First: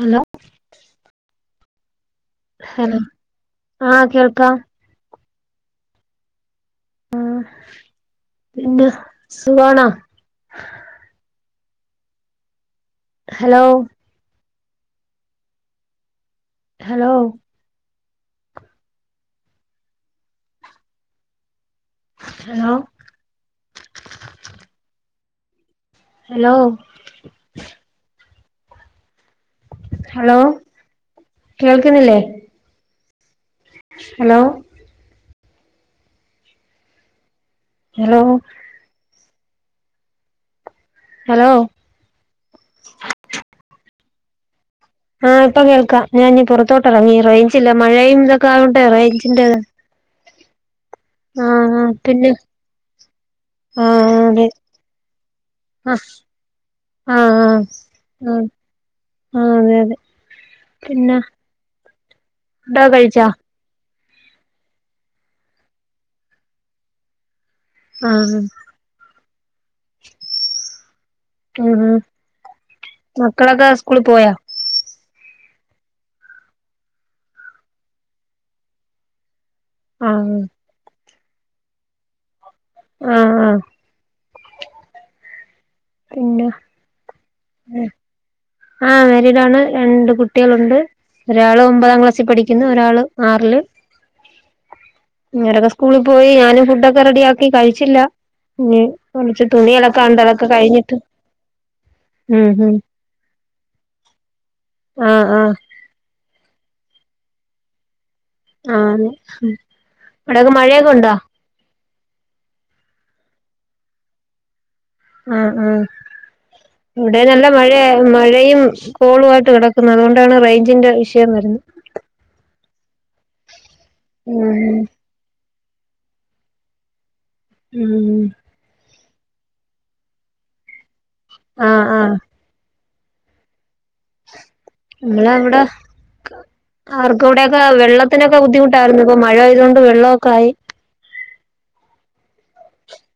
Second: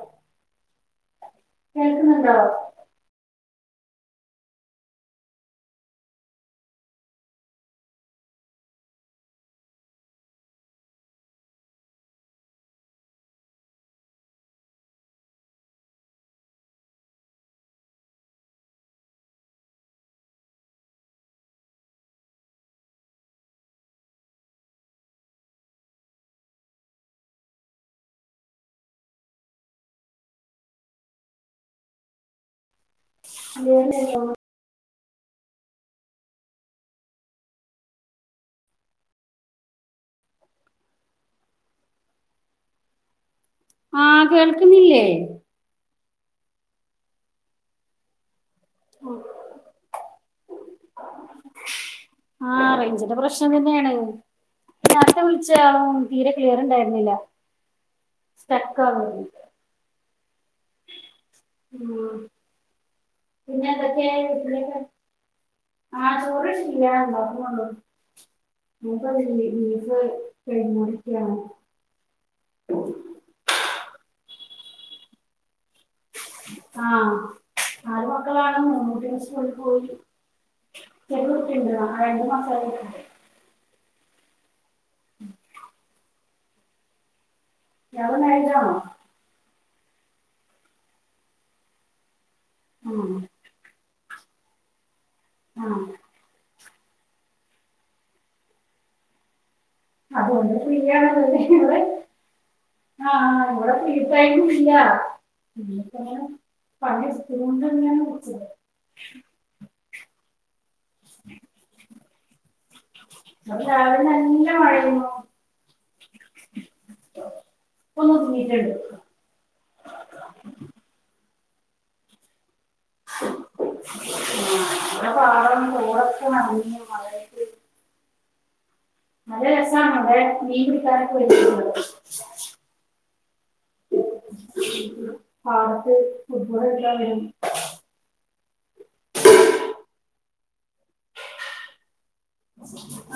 Hello ക്കേൾക്കുന്ന്ണ്ടോ hello ആ കേൾക്കാ ആഹ് പിന്നെ സുഖാണൊ hello hello hello hello hello കേൾക്കുന്നില്ലേ ഹലോ [unintelligible] ഹലോ ഹെലോ ആ കേൾ ആ ഇപ്പൊ കേൾക്കാ ഞാൻ ഇനി പുറത്തോട്ടിറങ്ങീ റെയ്ഞ്ചില്ല മഴയുംതൊ ക്കായോണ്ട റെയ്ഞ്ചിന്റെത് ആ റെയ്ഞ്ചിന്റെ പ്രശ്നം തന്നെയാണ് ആഹ് അതെ വിളിച്ച ആഹ് തീരെ ക്ലിയർ ഉണ്ടായിരുന്നില്ല ആഹ് ആഹ് സ്റ്റക്ക് ആവുന്നു ആഹ് അതെ അതെ പിന്ന ഉവാ ഫുഡ്ഡക്കെ കഴിച്ച [unintelligible] ആഹ് ഇപ്പൊ ലീവ് കഴിഞ്ഞോണ്ടിരിക്കാണ് ആഹാ മക്കളൊക്കെ സ്കൂളി പോയോ? ആ നാല് മക്കളാണ് മൂന്നൂട്ട്യേള് സ്കൂളി ആഹ് [unintelligible] ആഹ് ആഹ് [unintelligible] പിന്നെ ഇയാള് മാരീഡ് ആണോ ആഹ് മാരീഡാണ്, രണ്ട് കുട്ടികളുണ്ട് ഒരാള് ഒമ്പതാം ക്ലാസ്സിൽ പഠി ക്കുന്നു. ഒരാൾ ഉം ആറില് ഇങ്ങരൊക്കെ ആഹ് സ്കൂളി പോയി, ഞാനും ഫുഡ്ഡൊക്കെ റെഡിയാക്കി, കഴിച്ചില്ല ഇനി കുളിച്ചി ട്ട് തുണിയലക്കാനൊണ്ട്. അതൊക്കെ അതുകൊണ്ട് ഫ്രീ കഴിഞ്ഞിട്ട് ആണല്ലോ ഇവിടെ ഉം ഹും [unintelligible] ആഹ് അവിടൊക്കെ മഴയൊക്കെ ഒണ്ടോ? വടെ രാവിലെ നല്ല മഴ ആഹ് ആഹ് ഇവടെ നല്ല മഴയ ഇപ്പൊ ഒന്ന് മഴയും ഒതുങ്ങിയിട്ടുണ്ട് കോളുായിട്ട് കിടക്കുന്നു അതുകൊണ്ടാണ് റെയ്ഞ്ചിന്റെ വിഷയം വരുന്നെ ആഹ് ഉം ഇവിടെ പാടം തോടൊക്കെ നെറഞ്ഞു മഴ പെയ്ത് ഉം നല്ല രസാണവിടെ, മീൻ പിടിക്കാനൊക്കെ ആഹ് ആഹ് [unintelligible] [unintelligible] വരും ആർക്കൂടെക്കെ വെള്ളത്തിനൊക്കെ ബുദ്ധിമുട്ടായിരുന്നു. ഇപ്പം മഴ പെയ്തോണ്ട് വെള്ളമൊക്കെ ആയി.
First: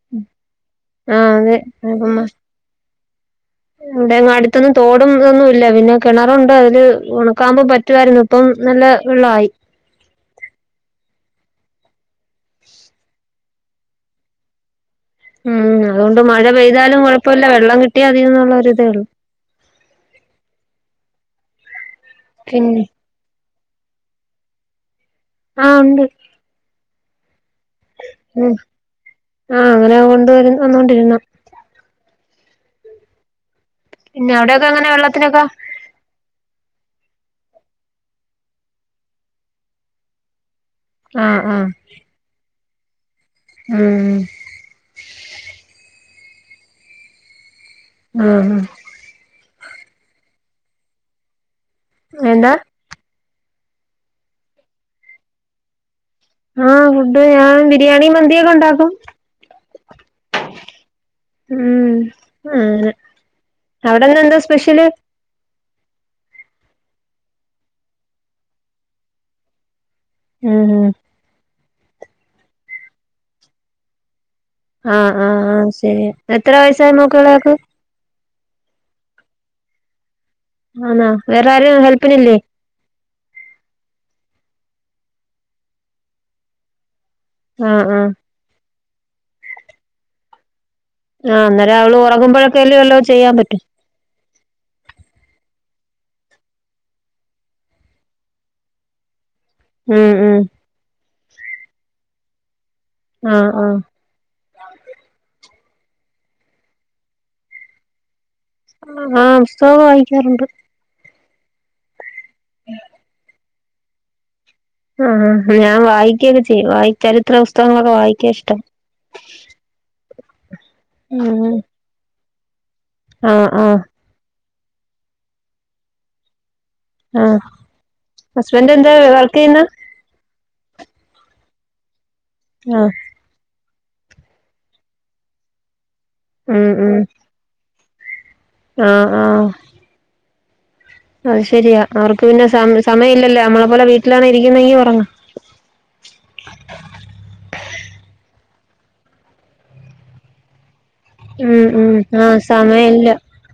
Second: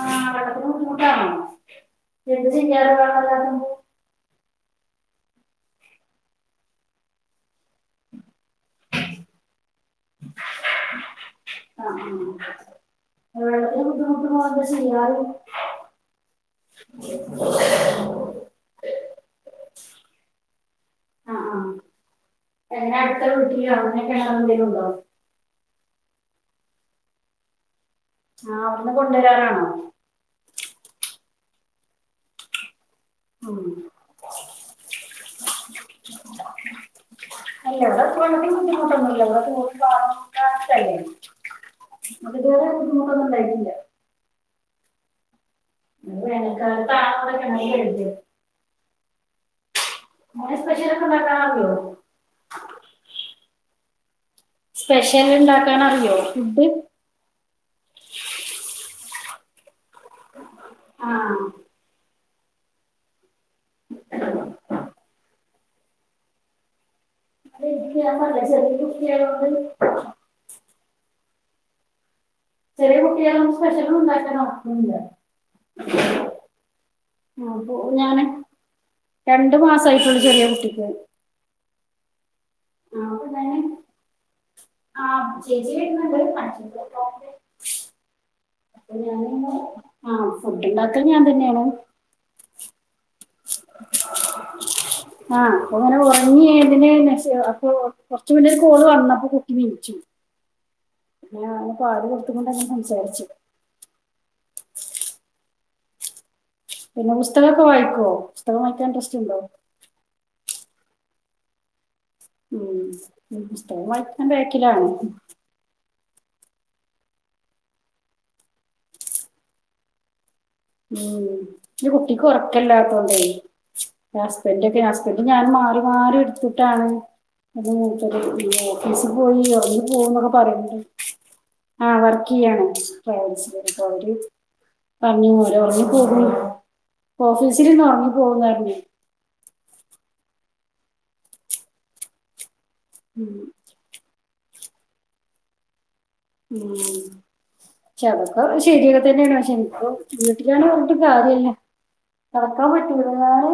ആ വെള്ളത്തിന് ബുദ്ധിമുട്ടാണോ ആഹ് അതെ എന്ത് ചെയ്യാ ണ്ട്ങ്ങടുത്തൊന്നും തോടുംതൊന്നുല്ല്യ പിന്നെ കിണറുണ്ട് അതില് ഉണക്കാമ്പോ പറ്റുവായിരുന്നു ഇപ്പം നല്ല വെള്ളായി ആ ആ വെള്ളത്തിന് ബുദ്ധിമുട്ട് പോവാന്താ ചെയ്യ ഉം അതുകൊണ്ട് മഴ പെയ്താലും കൊഴപ്പല്ല, വെള്ളം കിട്ടിയാ മതിന്നുള്ള ഒരിതേ ഉള്ളൂ ആഹ് ആഹ് പിന്നെ എന്നാ അടുത്ത വീട്ടിലങ്ങ് കെണറെന്തേലുണ്ടോ ആഹ് ഇണ്ട് ഉം ആ അവിടുന്ന് കൊണ്ടുവരാറാണോ ആഹ് അങ്ങനെ കൊണ്ടുവര വന്നോണ്ടിരുന്നാ ഉം പിന്നെ അവിടൊക്കെ എങ്ങനെ വെള്ളത്തിനൊക്കെ അല്ല ഇവിടെക്കെ വെള്ളത്തിന് ബുദ്ധിമുട്ടൊന്നും ഇല്ല [inaudible] തല്ലേ ആ ആ അതിത്‌വരെ ഉം ഹ് ആ [inaudible] അവിടെ സ്പേഷ്യൽ ഒക്കെ ഒണ്ടാക്കാറുണ്ടോ എന്താ സ്പെഷ്യൽ ഉണ്ടാക്കാൻ അറിയോ ആഹ ഫുഡ് ഞാൻ ബിരിയാണി മന്തിയൊക്കെ ഉണ്ടാക്കും ആ ഉം [inaudible] അവിടെ ഇന്ന് എന്താ സ്പെഷ്യല് അത് ഞാൻ പറഞ്ഞില്ലേ ചെറിയ [inaudible] ഉം ഉം ചെറിയ കുട്ടികളൊന്നും സ്പെഷ്യലും ഉണ്ടാക്കണോ ആഹ് ആഹ് ആഹ് ശരി എത്ര വയസ്സായ നോ ആ അപ്പൊ ഞാന് രണ്ടു മാസയിട്ടുള്ളൂ ആന്നാ വേറെ ആരും ഹെൽപ്പിനില്ലേ ആ അ തന്നെ ആ് ചേച്ചി വരുന്നൊണ്ട് വണി [inaudible] ആഹ ആഹ [inaudible] ആ ഉണ്ടാക്ക ഞാൻ ആഹ് തന്നെയാണ് അന്നേരം അവള് ഉറങ്ങുമ്പോഴൊക്കെല്ലേ വല്ലോ ചെയ്യാൻ പറ്റും ആഹ് അപ്പൊ അങ്ങനെ ഉറങ്ങി എതിന് അപ്പൊ കൊറച്ച് മു ന്നെ ഒരു കോള് വന്നപ്പോ വിളിച്ചു ഉം ഉം പിന്നെ പാടി കൊടുത്ത കൊണ്ട [inaudible] ആഹ ആഹ പിന്നെ പുസ്തകമൊക്കെ വായിക്കുവോ പുസ്തകം വായിക്കാൻ ഇൻട്രസ്റ്റ് ആഹ് ഉണ്ടോ പുസ്തകം വായിക്കാറുണ്ട് ഉ പുസ്തകം വായിക്കാ [inaudible] ആഹ ഞാൻ വായി ക്കെ ചെയ്യും വായി ചരിത്ര പുസ്തകങ്ങളൊക്കെ വായിക്കാ ഇഷ്ടം ഉം ഇ കുട്ടിക്ക് ഉറക്കല്ലാത്തോണ്ടെ ആഹ് ആഹ് എന്റൊക്കെ ഹസ്ബന്റും ഞാനും മാറി മാറി എടുക്കും ആഹ് [inaudible] ഹസ്ബൻഡ് എന്താ ഓഫീസിൽ വർക്ക് പോയി ചെയ്യുന്നെ [inaudible] ആ വർക്ക് ചെയ്യാണ് ആഹ് അവര് പറഞ്ഞു പോല ഉറങ്ങിപ്പോയി ഓഫീസിന്നൊറങ്ങി പോയീ ആഹ ആഹ അത് ശെരിയാ അവർക്ക് പിന്നെ സമയം ഇല്ലല്ലോ നമ്മളെ പോലെ വീട്ടിലാണ് ഇരിക്കുന്നെങ്കി ഉറങ്ങാം ഉം അതൊക്കെ ശരിയൊക്കെ തന്നെയാണ് പക്ഷെ എനിക്ക്‌ വീട്ടിലാണ് കാര്യമില്ല ഉം ഉം ആഹ നടക്കാൻ സമയമില്ല പറ്റൂല ഞാന്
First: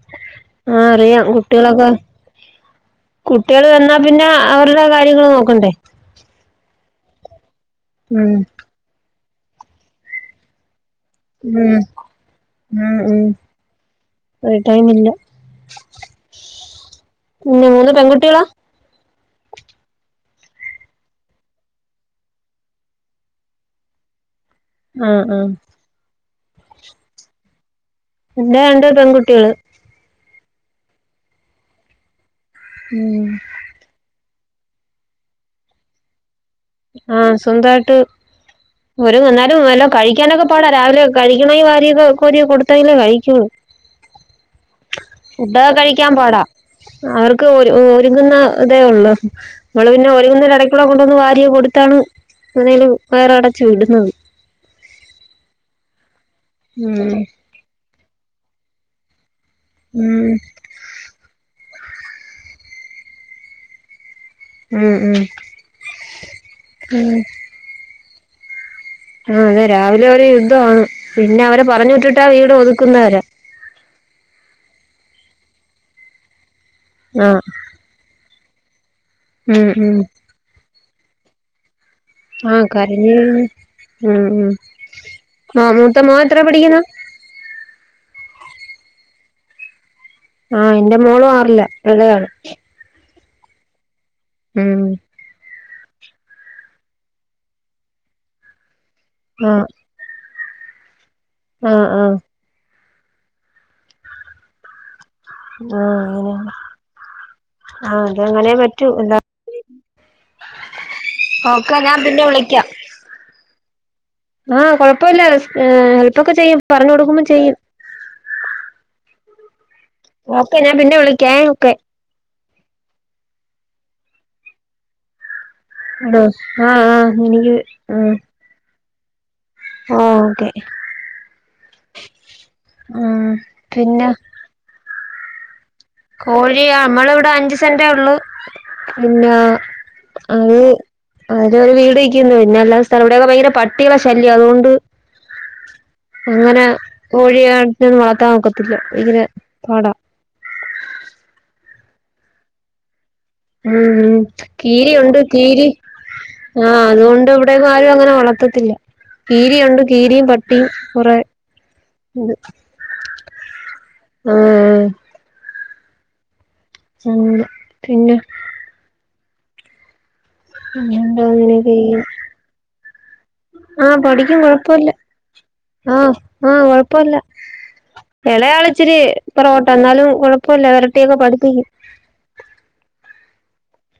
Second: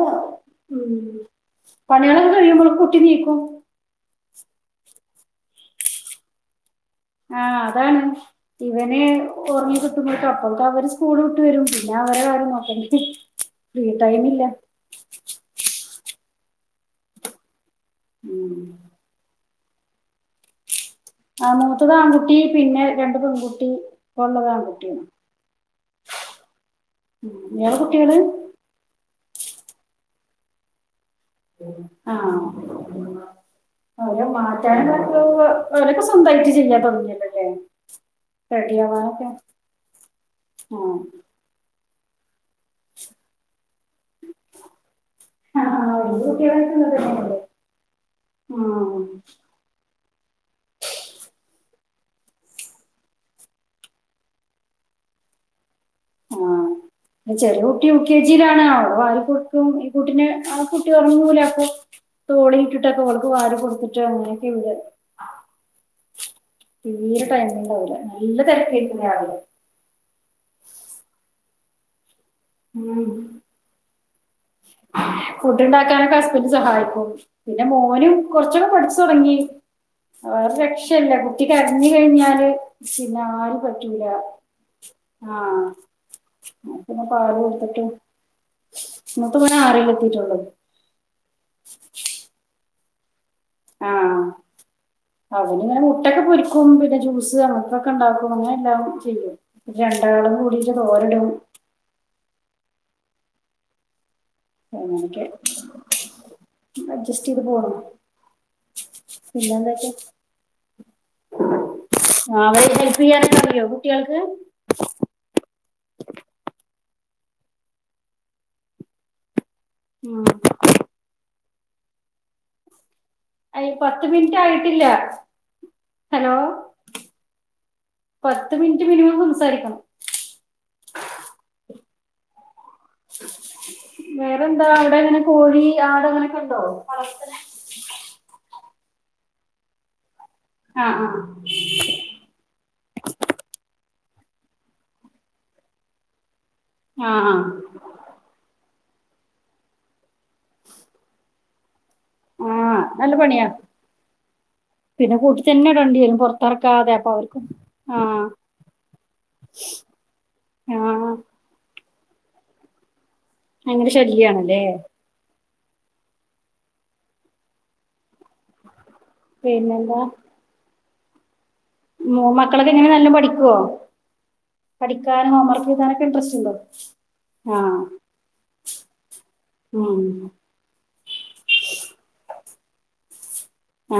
ആ ഉം, അറിയാം കുട്ടികളൊക്കെ പണികളൊക്കെ കഴിയുമ്പോൾ കുട്ടി നീക്കും കുട്ടികൾ വന്നാ പിന്നെ അവരുടെ കാര്യങ്ങൾ നോക്കണ്ടേ ആഹ അതാണ് ഉം ഇവന് ഉറങ്ങി കിട്ടുമ്പോൾ അപ്പോൾത്തെക്ക് അവര് സ്കൂള് വിട്ട് വെരും ഉം പിന്നെ അവരുടെ കാര്യം ഉം നോക്കണ്ടേ ഉം ഫ്രീ ടൈമില്ല ഫ്രീ ടൈം ഇല്ല പിന്നെ മൂന്ന് പെൺകുട്ട്യേളാ ആഹ് മൂത്തത് ആൺകുട്ടി പിന്നെ രണ്ടു പെൺകുട്ടി ഇപ്പൊ ഒള്ളതാണ് ആഹ് അഹ് ഉം [inaudible] എന്റെ രണ്ട് പെൺകുട്ട്യേള് ആഹ് ഉം മാറ്റാന [unintelligible] അവരൊക്കെ സ്വന്തായിട്ട് ആഹ് സ്വന്തായിട്ട് റെഡി ഒരു ആവാനൊക്കെ നന്നാലും എല്ലാം കഴിക്കാനൊക്കെ പാടാ. ആ രാവിലെ കഴിക്ക്ണെ വാരിയൊക്കെ ട്ടായില്ലെ കായിച്ചോള്ളും ആ, ഫുട്ടക്ക് കഴിക്കാൻ അവര് പാടാ. കുട്ടികളായിട്ടുള്ളത് തന്നെയല്ലേ അവർക്ക് ഒരുങ്ങ്ന്ന ആ ഇതേ ഒള്ളൂ നമ്മള് പിന്നെ ഒരുങ്ങ്ന്ന എടയ്ക്കുള്ള ഫുഡൊന്ന് വാര്യെ കൊടുത്താണ് അനേൽ വേറെ അടച്ചു വിടുന്നത് ഉം ആഹ് ചെറിയ യു. കുട്ടി കെ. ജിയിലാണ് ആഹ് അവള് വാരി കൊട്ക്കും. ഈ കുട്ടിനെ ഉം അവൾക്ക് കുട്ടി ദറങ്ങൂല അപ്പം തോളിയിട്ടിട്ടൊക്കെ അവൾക്ക് വാരി കൊടുത്തിട്ടോ അങ്ങനെ ഉം ഉം തീരെ ടയ്മ് ഇണ്ടാവൂല്ല. നല്ല തെരക്കായി ആഹ് അതെ രാവിലെ അവര് യുദ്ധ വാണ്. പിന്നെ അവരെ പറഞ്ഞ് വിട്ടി വീട് ഒതുക്കുന്നവരെ ഫുഡ് ഇണ്ടാക്കാനൊക്കെ ഹസ്ബന്ഡ സഹായിക്കും. ആഹ് പിന്നെ മോനും കൊറ്പച്ചൊക്കെ പഠിച്ചു തൊടങ്ങി ഉം ഉം വേറൊരു രക്ഷല്ല കുട്ടി ഞ്ഞി കഴിഞ്ഞാല് ആഹ് കരഞ്ഞ് പിന്നെ ആരിം പറ്റൂല ഉം ഉം ആ മൂത്ത മോൻ എത്ര പഠിക്കുന്നു പിന്നെ പാലു കൊടുത്തിട്ട് ന്നത്ത് ബെനാറിലും ആ ന്റെ മോളും ആറില്ല എടെയാണ് ഉം ഓന്ങ്ങനെ മുട്ടൊക്കെ പൊരിക്കും പിന്നെ ജ്യൂസ് അങ്ങനത്തൊക്കെ ഉണ്ടാക്കും പിന്നെ എല്ലാ ആ രണ്ടാളും കൂടിട്ട ഓരിടും ആ ആ ഉ ഉ ഞാന് ആ ഓ ഡ്ജസ്റ്റീത് പോണം എന്താ പിന്നെന്തൊക്കെ ഒക്കെ ഞാൻ പിന്നെ വിളിക്കാം ഹെൽപ്പ് ചെയ്യാനൊക്കെ അറിയോ കുട്ടികൾക്ക് ആ കൊഴപ്പോല്ല ഹെൽപ്പൊക്കെ ചെയ്യും പറഞ്ഞു കൊടുക്കുമ്പൊ ചെയ്യും ഉം. ഓക്കെ ഞാൻ പിന്നെ വിളിക്കാ ഓക്കെ അയ് പത്ത് മിനിറ്റ് ആയിട്ടില്ല അ ഹലോ ആ ആ എനിക്ക് ആ പത്ത് മിനിറ്റ് മിനിമം സംസാരിക്കണം ആ ഓക്കെ ആ വേറെന്താ അവിടങ്ങനെ കോഴി ആട് അങ്ങനെയൊക്കെ ഉണ്ടോ കോഴിയെ നമ്മളിവിടെ അഞ്ച് സെന്റേ ഒള്ളു പിന്നെ അഹ് ആ ആ അതിലൊരു വീട് വെക്കുന്നു പിന്നെ എല്ലാ സ്ഥലം കൂടേയ് ഭയങ്കര പാ കുട്ടികളെ ശല്യ അതുകൊണ്ട് ഇങ്ങനെ ആ ആ കോഴിയെ ആടിനെ വളർത്താൻ നോക്ക പറ്റില്ല ഇങ്ങനെ പാടാ ആ നല്ല പണിയാ ഉം ഉം പിന്നെ കീരിയുണ്ട് കൂട്ടി ക്കീരി തന്നെ ഇടേണ്ടി വരും ആഹ് പുറത്തിറക്കാതെ അപ്പൊ അതുകൊണ്ട് അവർക്കും ഇവടെ ആരും ആ ഇങ്ങനെ വളർത്തത്തില്ല. കീരിയുണ്ട് കീരയും പട്ടിയും ആ കൊറെ ഇണ്ട് അങ്ങനെ ശല്യണല്ലേ ഉ പിന്നെ പിേന്നല്ല ആന്ത മക്കളൊക്കെ എങ്ങനെ നല്ലോം പഠിക്കുവോ ആ പൊടിക്കും കുഴപ്പല്ല പഠിക്കാൻ ഹോംവർക്ക് ആ എഴുതാനൊക്കെ ഇൻട്രസ്റ്റ് ഉണ്ടോ ആ കുഴപ്പില്ല ആഹ് ഇളയാളിച്ചിരി പൊറോട്ട ഉം എന്നാലും കുഴപ്പില്ല കുട്ടക പഠത്തി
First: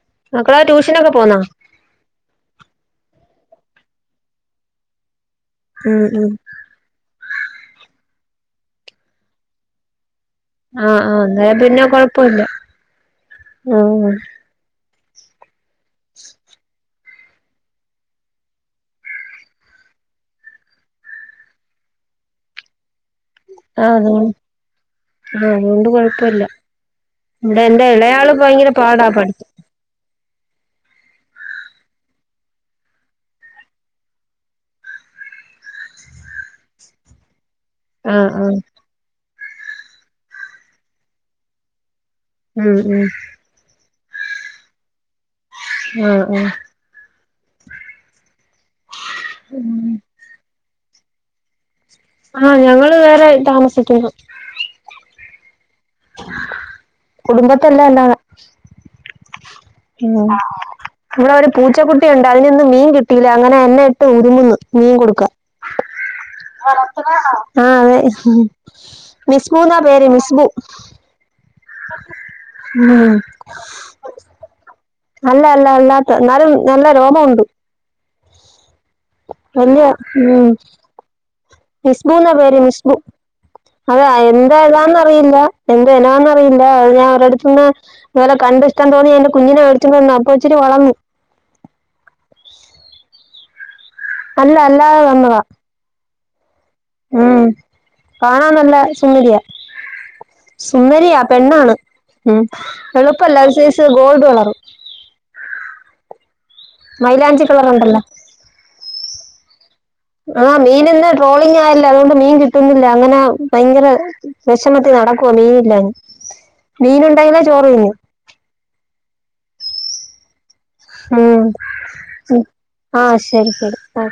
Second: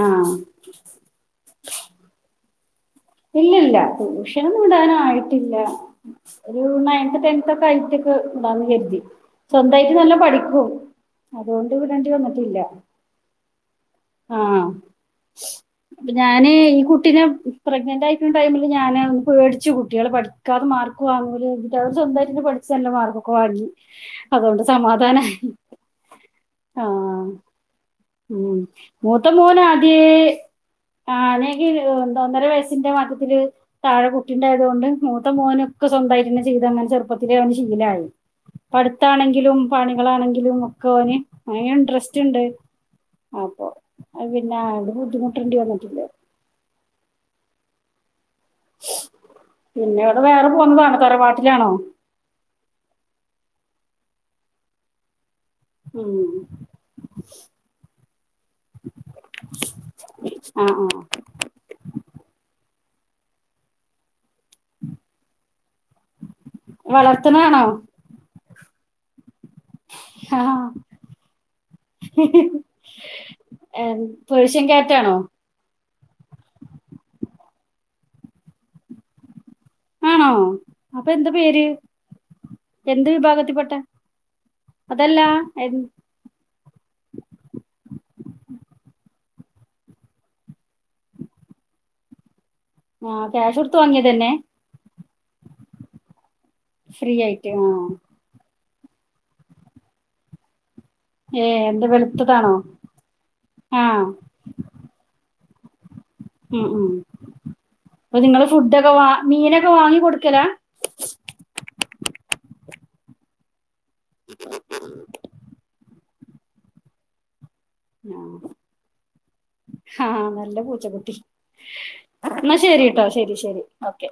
ആഹ് മക്കള ട്യൂഷനൊക്കെ പോന്നാ ഇല്ലില്ല ട്യൂഷനന്നും വിടാനായിട്ടില്ല ഉം ഉം ഒരു നയൺത് ടെൻത് വീടൊക്കെ ആയ്റ്റൊക്കെ [unintelligible] കരുതി സ്വന്തായിട്ട് നല്ല പഠി ആഹ് ആഹ് അന്നേരം അതോണ്ട് പിന്നെ വിടണ്ടി കൊഴപ്പല്ല വന്നിട്ടില്ല ആഹ് ആഹ് അപ്പൊ ഞാന് ഈ കുട്ടീനെ പ്രഗ്നന്റ് ആയിക്കണ ടൈമില് ഞാന് പേടിച്ചു കുട്ടികള് പഠിക്കാതെ മാ മാർക്ക് വാങ്ങുലെ [unintelligible] അവര് സ്വന്തായിട്ട ന്നെ പഠിച്ച് നല്ല മാർ ക്ക് വാങ്ങി ആഹ് അതുകൊണ്ട് അതൊണ്ട് സമാധാനായി ആഹ് അതുകൊണ്ട് കൊഴപ്പല്ല ആഹ് ഇവിടെ എന്റെ ഇളയാള് ഉം ഭയങ്കര പാടാ മൂത്ത പഠിക്ക മോനാദ്യെ ആണെങ്കി ഒന്ന് ഒന്നര വയസ്സിന്റെ [unintelligible] ത്തില് താഴെ കുട്ടിണ്ടായതോണ്ട് മൂത്ത മോന് ഒക്കെ സ്വന്തായ്ട്ടെന്നെ ചെയ്ത് അങ്ങനെ ചെറുപ്പത്തിലെ അവന് ശി ഇലായി ആഹ് ആഹ് പടുത്താണെങ്കിലും പണികളാണെങ്കിലും ഒക്കെ ഓന് ഇൻട്രസ് റ്റ്ണ്ട് ഉം ഉം അപ്പൊ പിന്നെ അത് ബുദ്ധിമു ആ ആ പിന്നെവടെ വേറെ പൊന്നതാണോ തറവാട്ടിലാണോ ആഹ് ഞങ്ങള് വേറെ താമസിക്കുന്നു ഉം കുടുംബത്തല്ല അല്ലാതെ ഉം ആ ആ ഇവിടൊരു പൂച്ചക്കുട്ടിയൊണ്ട് അതിനിന്ന് മീൻ കി ട്ടില അങ്ങനെ എന്നെ ഇട്ട് ഉരുമ്ന്ന് മീൻ കൊടുക്കാ വളർത്തണാണോ ആഹ് അതെ മിസ്ബൂ ന്നാ പേര് ആ മിസ്ബു ഉം പേർഷ്യൻ ക്യാറ്റാണോ അല്ല അല്ല അല്ലാത്ത ഇന്നാലും നല്ല രോമ വോണ്ട്. വല്യ ആണോ ഉം അപ്പൊ എന്താ പേര് മിസ്ബു ന്നാ പേര് മിസ്ബു എന്ത് വിഭാഗത്തിൽപ്പെട്ട അതാ എന്താ ഏതാന്ന് അറിയില്ല അതല്ല എന്താ ഇനോന്നറിയില്ല അത് ഞാൻ അവറെടുത്തുന്ന് ഇതുപോലെ കണ്ടിഷ്ടം തോന്നി അയ്ന്റെ കുഞ്ഞിനെ വേടിച്ചോണ്ട് വന്നതാ അപ്പൊ ഇച്ചിരി വളന്നു ആഹ് ക്യാഷ് കൊടുത്തു വാങ്ങിയതന്നെ [unintelligible] ഫ്രീ ഉം ആയിട്ട് ആഹ് കാണാൻ നല്ല സുന്ദരിയാ സുന്ദരിയാ ഏഹ് പെണ്ണാണ് എന്ത് ഉം വെളുത്തതാണോ വെളുപ്പല്ല ഒരുസൈസ് ആഹ് ഗോൾഡ് കളറ് ഉം ഉം കളർ ഉണ്ടല്ലോ അപ്പൊ നിങ്ങള് ഫുഡൊക്കെ വ ആഹ് മീനിന്ന് ട്രോളിങ് ആയല്ല അതുകൊണ്ട് മീൻ കിട്ടുന്നില്ല അങ്ങനെ ഭയങ്കര വേഷമത്തി നടക്കുവാ മീനില്ലാഞ്ഞ് മീൻ ഉണ്ടായിനെ ആഹ് [unintelligible] നല്ല പൂച്ചകുട്ടി ഉം ഉം. ന്നാ ശെരി ആ ട്ടോ ശെരി ശരി ശെരി ശരി ഓക്കെ